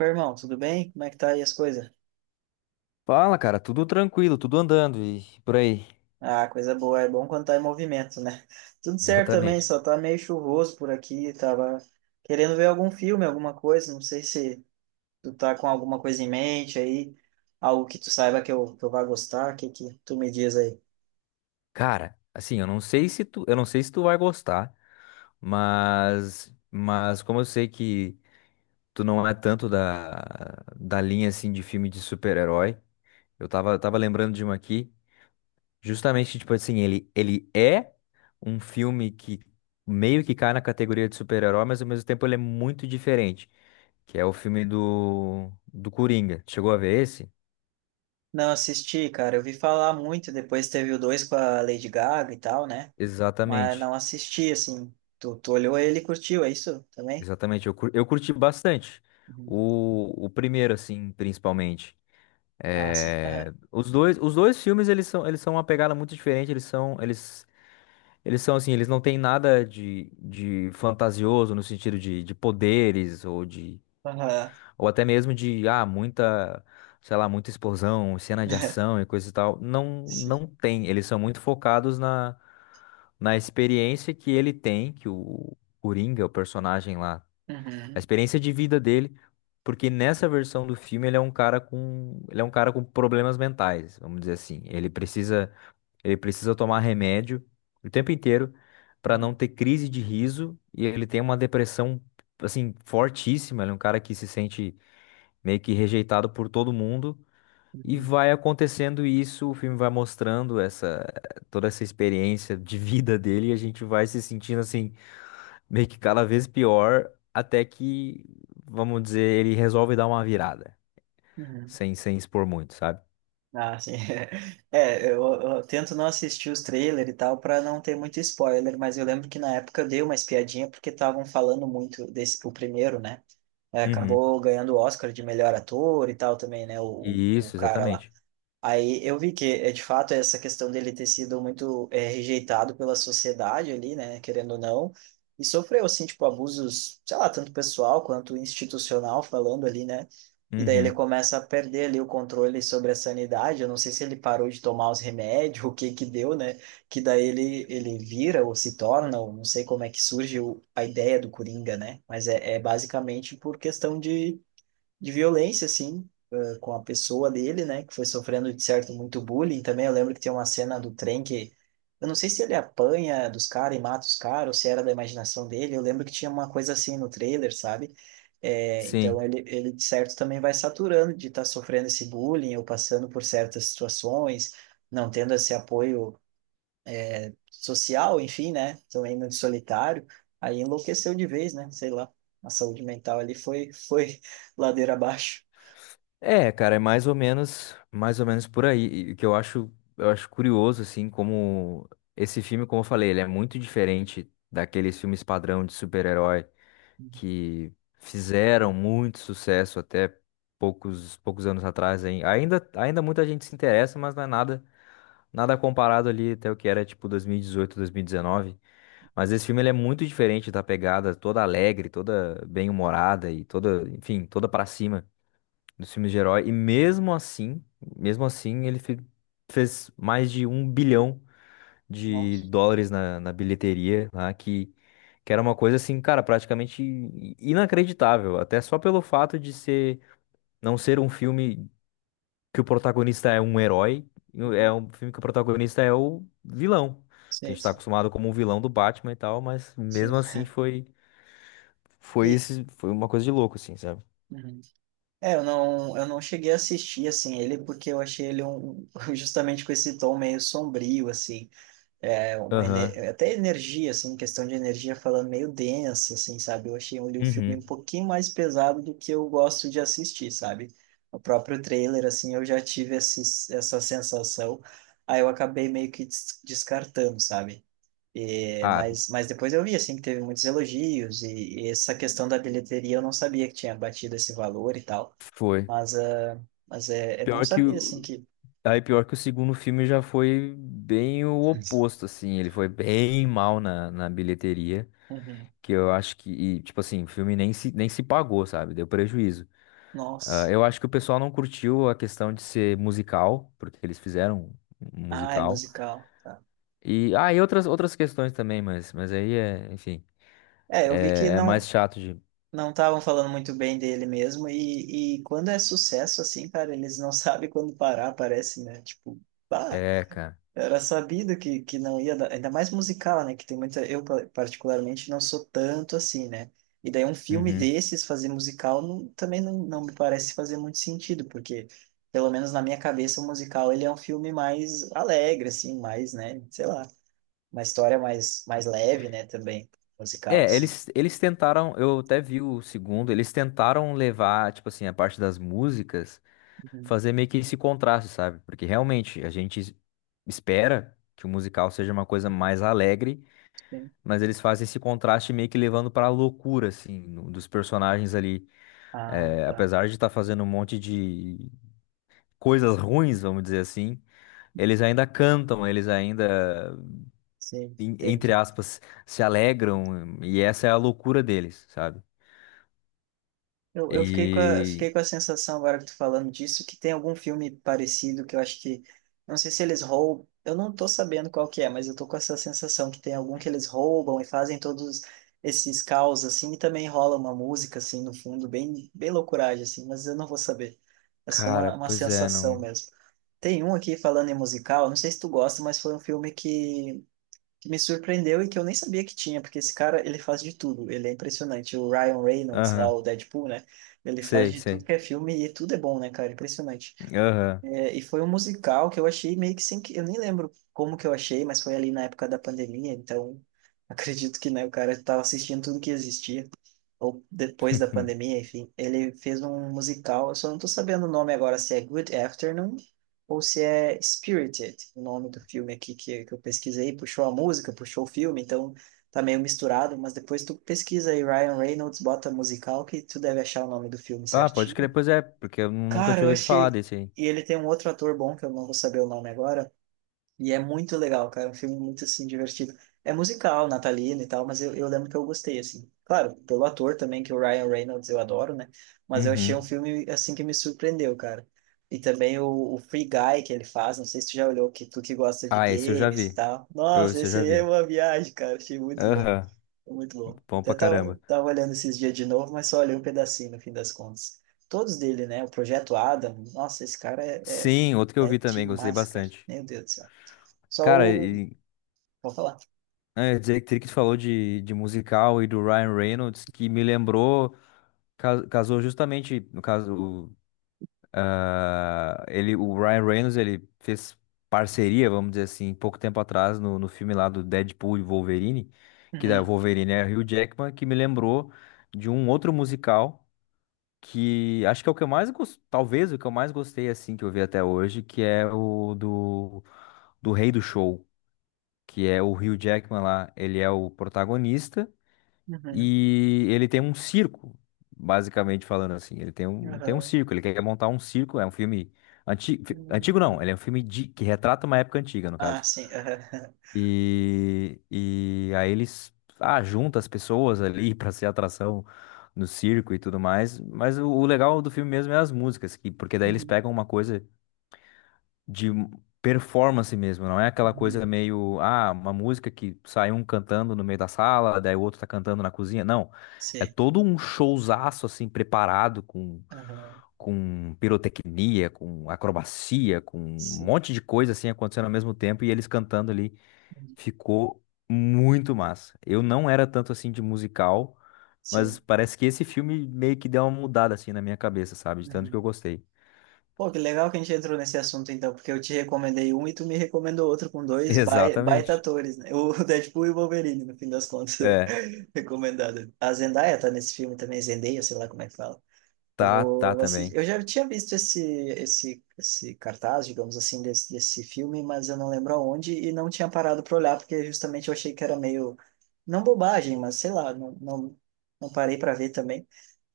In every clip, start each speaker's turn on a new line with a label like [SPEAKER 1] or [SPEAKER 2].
[SPEAKER 1] Meu irmão, tudo bem? Como é que tá aí as coisas?
[SPEAKER 2] Fala, cara, tudo tranquilo, tudo andando e por aí.
[SPEAKER 1] Ah, coisa boa, é bom quando tá em movimento, né? Tudo certo também,
[SPEAKER 2] Exatamente.
[SPEAKER 1] só tá meio chuvoso por aqui, tava querendo ver algum filme, alguma coisa, não sei se tu tá com alguma coisa em mente aí, algo que tu saiba que eu vá gostar, o que que tu me diz aí?
[SPEAKER 2] Cara, assim, eu não sei se tu vai gostar, mas como eu sei que tu não é tanto da linha assim de filme de super-herói, eu tava lembrando de um aqui, justamente tipo assim, ele é um filme que meio que cai na categoria de super-herói, mas ao mesmo tempo ele é muito diferente, que é o filme do Coringa. Chegou a ver esse?
[SPEAKER 1] Não assisti, cara, eu vi falar muito, depois teve o dois com a Lady Gaga e tal, né? Mas
[SPEAKER 2] Exatamente.
[SPEAKER 1] não assisti, assim, tu olhou ele e curtiu, é isso também?
[SPEAKER 2] Exatamente, eu curti bastante.
[SPEAKER 1] Uhum.
[SPEAKER 2] O primeiro, assim, principalmente.
[SPEAKER 1] Ah, sim. Aham.
[SPEAKER 2] É, os dois filmes, eles são uma pegada muito diferente, eles são assim, eles não têm nada de, de fantasioso no sentido de poderes ou de,
[SPEAKER 1] Aham.
[SPEAKER 2] ou até mesmo de, ah, muita, sei lá, muita explosão, cena de ação e coisa e tal. Não,
[SPEAKER 1] Sim.
[SPEAKER 2] não tem, eles são muito focados na, na experiência que ele tem, que o Coringa, o personagem lá a
[SPEAKER 1] Uhum.
[SPEAKER 2] experiência de vida dele, porque nessa versão do filme ele é um cara com, ele é um cara com problemas mentais, vamos dizer assim. Ele precisa tomar remédio o tempo inteiro para não
[SPEAKER 1] Uhum.
[SPEAKER 2] ter crise de riso e ele tem uma depressão assim fortíssima, ele é um cara que se sente meio que rejeitado por todo mundo. E
[SPEAKER 1] Uhum.
[SPEAKER 2] vai acontecendo isso, o filme vai mostrando essa toda essa experiência de vida dele e a gente vai se sentindo assim meio que cada vez pior, até que, vamos dizer, ele resolve dar uma virada,
[SPEAKER 1] Uhum.
[SPEAKER 2] sem expor muito, sabe?
[SPEAKER 1] Ah, sim. Eu tento não assistir os trailers e tal para não ter muito spoiler, mas eu lembro que na época eu dei uma espiadinha porque estavam falando muito desse, o primeiro, né? É,
[SPEAKER 2] Uhum.
[SPEAKER 1] acabou ganhando o Oscar de melhor ator e tal também, né? O
[SPEAKER 2] Isso,
[SPEAKER 1] cara lá.
[SPEAKER 2] exatamente.
[SPEAKER 1] Aí eu vi que, é, de fato, essa questão dele ter sido muito é, rejeitado pela sociedade ali, né, querendo ou não, e sofreu, assim, tipo, abusos, sei lá, tanto pessoal quanto institucional falando ali, né, e daí ele
[SPEAKER 2] Uhum.
[SPEAKER 1] começa a perder ali o controle sobre a sanidade, eu não sei se ele parou de tomar os remédios, o que que deu, né, que daí ele vira ou se torna, ou não sei como é que surge o, a ideia do Coringa, né, mas é, é basicamente por questão de violência, assim, com a pessoa dele, né, que foi sofrendo, de certo, muito bullying também. Eu lembro que tem uma cena do trem que, eu não sei se ele apanha dos caras e mata os caras, ou se era da imaginação dele. Eu lembro que tinha uma coisa assim no trailer, sabe? Então
[SPEAKER 2] Sim.
[SPEAKER 1] de certo, também vai saturando de estar sofrendo esse bullying ou passando por certas situações, não tendo esse apoio social, enfim, né, também muito solitário. Aí enlouqueceu de vez, né, sei lá. A saúde mental ali foi ladeira abaixo.
[SPEAKER 2] É, cara, é mais ou menos por aí. E o que eu acho curioso, assim, como esse filme, como eu falei, ele é muito diferente daqueles filmes padrão de super-herói que fizeram muito sucesso até poucos anos atrás. Hein? Ainda muita gente se interessa, mas não é nada comparado ali até o que era tipo 2018, 2019. Mas esse filme ele é muito diferente da pegada toda alegre, toda bem-humorada e toda, enfim, toda pra cima dos filmes de herói. E mesmo assim, fez mais de um bilhão de
[SPEAKER 1] Nossa.
[SPEAKER 2] dólares na bilheteria, lá, que era uma coisa assim, cara, praticamente inacreditável. Até só pelo fato de ser, não ser um filme que o protagonista é um herói, é
[SPEAKER 1] Uhum.
[SPEAKER 2] um filme que o protagonista é o vilão, que a
[SPEAKER 1] Sei,
[SPEAKER 2] gente tá
[SPEAKER 1] sim,
[SPEAKER 2] acostumado como um vilão do Batman e tal, mas
[SPEAKER 1] sei.
[SPEAKER 2] mesmo assim foi foi
[SPEAKER 1] E,
[SPEAKER 2] esse foi uma coisa de louco assim, sabe?
[SPEAKER 1] uhum. Eu não cheguei a assistir, assim, ele, porque eu achei ele um, justamente com esse tom meio sombrio, assim, é, uma, ene-
[SPEAKER 2] Aham.
[SPEAKER 1] até energia, assim, questão de energia falando meio densa, assim, sabe? Eu achei ele um filme um
[SPEAKER 2] Uhum.
[SPEAKER 1] pouquinho mais pesado do que eu gosto de assistir, sabe? O próprio trailer, assim, eu já tive esse, essa sensação, aí eu acabei meio que des- descartando, sabe? É,
[SPEAKER 2] Ah,
[SPEAKER 1] mas depois eu vi, assim, que teve muitos elogios e essa questão da bilheteria eu não sabia que tinha batido esse valor e tal.
[SPEAKER 2] foi.
[SPEAKER 1] Mas, ah, mas é, é bom
[SPEAKER 2] Pior que
[SPEAKER 1] saber, assim,
[SPEAKER 2] o
[SPEAKER 1] que...
[SPEAKER 2] Aí pior que o segundo filme já foi bem o oposto, assim, ele foi bem mal na bilheteria,
[SPEAKER 1] Uhum.
[SPEAKER 2] que eu acho que, e, tipo assim, o filme nem se pagou, sabe? Deu prejuízo. Ah,
[SPEAKER 1] Nossa.
[SPEAKER 2] eu acho que o pessoal não curtiu a questão de ser musical, porque eles fizeram um
[SPEAKER 1] Ah, é
[SPEAKER 2] musical.
[SPEAKER 1] musical. Tá.
[SPEAKER 2] E, ah, e outras, outras questões também, mas aí é, enfim,
[SPEAKER 1] É, eu vi que
[SPEAKER 2] é, é
[SPEAKER 1] não
[SPEAKER 2] mais chato de.
[SPEAKER 1] não estavam falando muito bem dele mesmo e quando é sucesso, assim, cara, eles não sabem quando parar, parece, né? Tipo, ah,
[SPEAKER 2] É, cara.
[SPEAKER 1] era sabido que não ia dar, ainda mais musical, né? Que tem muita. Eu, pa- particularmente, não sou tanto assim, né? E daí, um filme
[SPEAKER 2] Uhum.
[SPEAKER 1] desses, fazer musical, não- também não me parece fazer muito sentido, porque, pelo menos na minha cabeça, o musical ele é um filme mais alegre, assim, mais, né? Sei lá, uma história mais, mais leve, né? Também, musical,
[SPEAKER 2] É,
[SPEAKER 1] assim.
[SPEAKER 2] eles tentaram, eu até vi o segundo, eles tentaram levar, tipo assim, a parte das músicas,
[SPEAKER 1] Uhum,
[SPEAKER 2] fazer meio que esse contraste, sabe? Porque realmente espera que o musical seja uma coisa mais alegre,
[SPEAKER 1] sim.
[SPEAKER 2] mas eles fazem esse contraste meio que levando pra loucura, assim, no- dos personagens ali.
[SPEAKER 1] Ah,
[SPEAKER 2] É,
[SPEAKER 1] tá.
[SPEAKER 2] apesar de estar fazendo um monte de coisas ruins, vamos dizer assim, eles ainda cantam,
[SPEAKER 1] Sim,
[SPEAKER 2] entre
[SPEAKER 1] entendi.
[SPEAKER 2] aspas, se alegram, e essa é a loucura deles, sabe?
[SPEAKER 1] Eu fiquei
[SPEAKER 2] E,
[SPEAKER 1] com a sensação, agora que tu falando disso, que tem algum filme parecido que eu acho que. Não sei se eles roubam. Eu não tô sabendo qual que é, mas eu tô com essa sensação que tem algum que eles roubam e fazem todos esses caos, assim, e também rola uma música, assim, no fundo, bem, bem loucuragem, assim, mas eu não vou saber. É só
[SPEAKER 2] cara,
[SPEAKER 1] uma
[SPEAKER 2] pois é,
[SPEAKER 1] sensação
[SPEAKER 2] não.
[SPEAKER 1] mesmo. Tem um aqui falando em musical, não sei se tu gosta, mas foi um filme que me surpreendeu e que eu nem sabia que tinha, porque esse cara, ele faz de tudo, ele é impressionante. O Ryan Reynolds, lá,
[SPEAKER 2] Aham,
[SPEAKER 1] o Deadpool, né? Ele faz
[SPEAKER 2] sei,
[SPEAKER 1] de tudo
[SPEAKER 2] sei.
[SPEAKER 1] que é filme e tudo é bom, né, cara? Impressionante.
[SPEAKER 2] Aham.
[SPEAKER 1] É, e foi um musical que eu achei meio que sem... que- Eu nem lembro como que eu achei, mas foi ali na época da pandemia, então acredito que, né, o cara estava assistindo tudo que existia, ou depois da pandemia, enfim. Ele fez um musical, eu só não tô sabendo o nome agora, se é Good Afternoon ou se é Spirited, o nome do filme aqui que eu pesquisei, puxou a música, puxou o filme, então tá meio misturado, mas depois tu pesquisa aí Ryan Reynolds, bota musical, que tu deve achar o nome do filme
[SPEAKER 2] Ah, pode
[SPEAKER 1] certinho.
[SPEAKER 2] crer, pois é, porque eu nunca
[SPEAKER 1] Cara,
[SPEAKER 2] tinha
[SPEAKER 1] eu
[SPEAKER 2] ouvido falar
[SPEAKER 1] achei.
[SPEAKER 2] desse aí.
[SPEAKER 1] E ele tem um outro ator bom, que eu não vou saber o nome agora. E é muito legal, cara. É um filme muito, assim, divertido. É musical, natalino e tal, mas eu lembro que eu gostei, assim. Claro, pelo ator também, que o Ryan Reynolds eu adoro, né? Mas eu achei um
[SPEAKER 2] Uhum.
[SPEAKER 1] filme, assim, que me surpreendeu, cara. E também o Free Guy que ele faz, não sei se tu já olhou, que tu que gosta de
[SPEAKER 2] Ah, esse eu já
[SPEAKER 1] games e
[SPEAKER 2] vi.
[SPEAKER 1] tal. Nossa,
[SPEAKER 2] Esse eu
[SPEAKER 1] esse
[SPEAKER 2] já
[SPEAKER 1] aí é
[SPEAKER 2] vi.
[SPEAKER 1] uma viagem, cara. Achei muito bom.
[SPEAKER 2] Aham,
[SPEAKER 1] Muito bom.
[SPEAKER 2] bom
[SPEAKER 1] Até
[SPEAKER 2] pra
[SPEAKER 1] tava,
[SPEAKER 2] caramba.
[SPEAKER 1] tava olhando esses dias de novo, mas só olhei um pedacinho no fim das contas. Todos dele, né? O Projeto Adam. Nossa, esse cara é,
[SPEAKER 2] Sim, outro que
[SPEAKER 1] é,
[SPEAKER 2] eu
[SPEAKER 1] é
[SPEAKER 2] vi também, gostei
[SPEAKER 1] demais, cara.
[SPEAKER 2] bastante.
[SPEAKER 1] Meu Deus do céu. Só
[SPEAKER 2] Cara,
[SPEAKER 1] o. Vou falar.
[SPEAKER 2] é, dizer que tu falou de musical e do Ryan Reynolds, que me lembrou, casou justamente, no caso, ah, ele, o Ryan Reynolds, ele fez parceria, vamos dizer assim, pouco tempo atrás, no filme lá do Deadpool e Wolverine, que da
[SPEAKER 1] Uhum,
[SPEAKER 2] Wolverine é Hugh Jackman, que me lembrou de um outro musical, que acho que é o que eu mais gostei, talvez o que eu mais gostei, assim, que eu vi até hoje, que é o do Rei do Show, que é o Hugh Jackman lá, ele é o protagonista,
[SPEAKER 1] uhum,
[SPEAKER 2] e ele tem um circo, basicamente falando assim. Tem um
[SPEAKER 1] aham,
[SPEAKER 2] circo, ele quer montar um circo. É um filme antigo, antigo não,
[SPEAKER 1] uhum.
[SPEAKER 2] ele é um filme de- que retrata uma época antiga, no
[SPEAKER 1] Ah,
[SPEAKER 2] caso.
[SPEAKER 1] sim. Aham.
[SPEAKER 2] E aí eles ah, juntam as pessoas ali pra ser atração no circo e tudo mais. Mas o legal do filme mesmo é as músicas, que, porque daí eles
[SPEAKER 1] Uhum,
[SPEAKER 2] pegam uma coisa de performance mesmo, não é aquela coisa
[SPEAKER 1] uhum.
[SPEAKER 2] meio, ah, uma música que sai um cantando no meio da sala, daí o outro tá cantando na cozinha. Não, é
[SPEAKER 1] Sim.
[SPEAKER 2] todo um showzaço assim preparado
[SPEAKER 1] Aham.
[SPEAKER 2] com pirotecnia, com acrobacia, com um
[SPEAKER 1] Sim.
[SPEAKER 2] monte de coisa assim acontecendo ao mesmo tempo e eles cantando ali.
[SPEAKER 1] Uhum.
[SPEAKER 2] Ficou muito massa. Eu não era tanto assim de musical, mas
[SPEAKER 1] Sim.
[SPEAKER 2] parece que esse filme meio que deu uma mudada assim na minha cabeça, sabe? De tanto que
[SPEAKER 1] Uhum.
[SPEAKER 2] eu gostei.
[SPEAKER 1] Pô, que legal que a gente entrou nesse assunto então, porque eu te recomendei um e tu me recomendou outro com dois bai- baita
[SPEAKER 2] Exatamente.
[SPEAKER 1] atores, né? O Deadpool e o Wolverine, no fim das contas,
[SPEAKER 2] É,
[SPEAKER 1] recomendado. A Zendaya tá nesse filme também, Zendaya, sei lá como é que fala. Eu
[SPEAKER 2] tá, tá
[SPEAKER 1] vou assistir.
[SPEAKER 2] também.
[SPEAKER 1] Eu já tinha visto esse cartaz, digamos assim, desse filme, mas eu não lembro aonde e não tinha parado para olhar porque justamente eu achei que era meio não bobagem, mas sei lá, não parei para ver também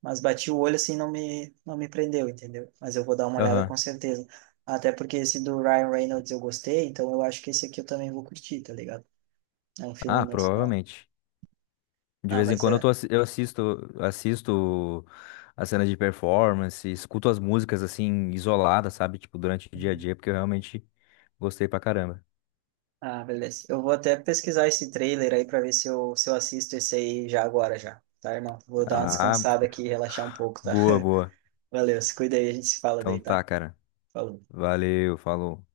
[SPEAKER 1] mas bati o olho assim, não me prendeu, entendeu? Mas eu vou dar uma olhada
[SPEAKER 2] Aham.
[SPEAKER 1] com certeza. Até porque esse do Ryan Reynolds eu gostei, então eu acho que esse aqui eu também vou curtir, tá ligado? É um filme
[SPEAKER 2] Ah,
[SPEAKER 1] muito da hora.
[SPEAKER 2] provavelmente. De
[SPEAKER 1] Ah,
[SPEAKER 2] vez em
[SPEAKER 1] mas
[SPEAKER 2] quando eu, tô,
[SPEAKER 1] é.
[SPEAKER 2] assi- eu assisto, assisto as cenas de performance, escuto as músicas assim, isoladas, sabe? Tipo, durante o dia a
[SPEAKER 1] Uhum.
[SPEAKER 2] dia, porque eu realmente gostei pra caramba.
[SPEAKER 1] Ah, beleza. Eu vou até pesquisar esse trailer aí pra ver se eu assisto esse aí já agora já, tá, irmão? Vou
[SPEAKER 2] Hum.
[SPEAKER 1] dar uma
[SPEAKER 2] Ah,
[SPEAKER 1] descansada aqui e relaxar um pouco, tá?
[SPEAKER 2] boa, boa.
[SPEAKER 1] Valeu, se cuida aí, a gente se fala
[SPEAKER 2] Então
[SPEAKER 1] daí,
[SPEAKER 2] tá,
[SPEAKER 1] tá?
[SPEAKER 2] cara.
[SPEAKER 1] Falou.
[SPEAKER 2] Valeu, falou.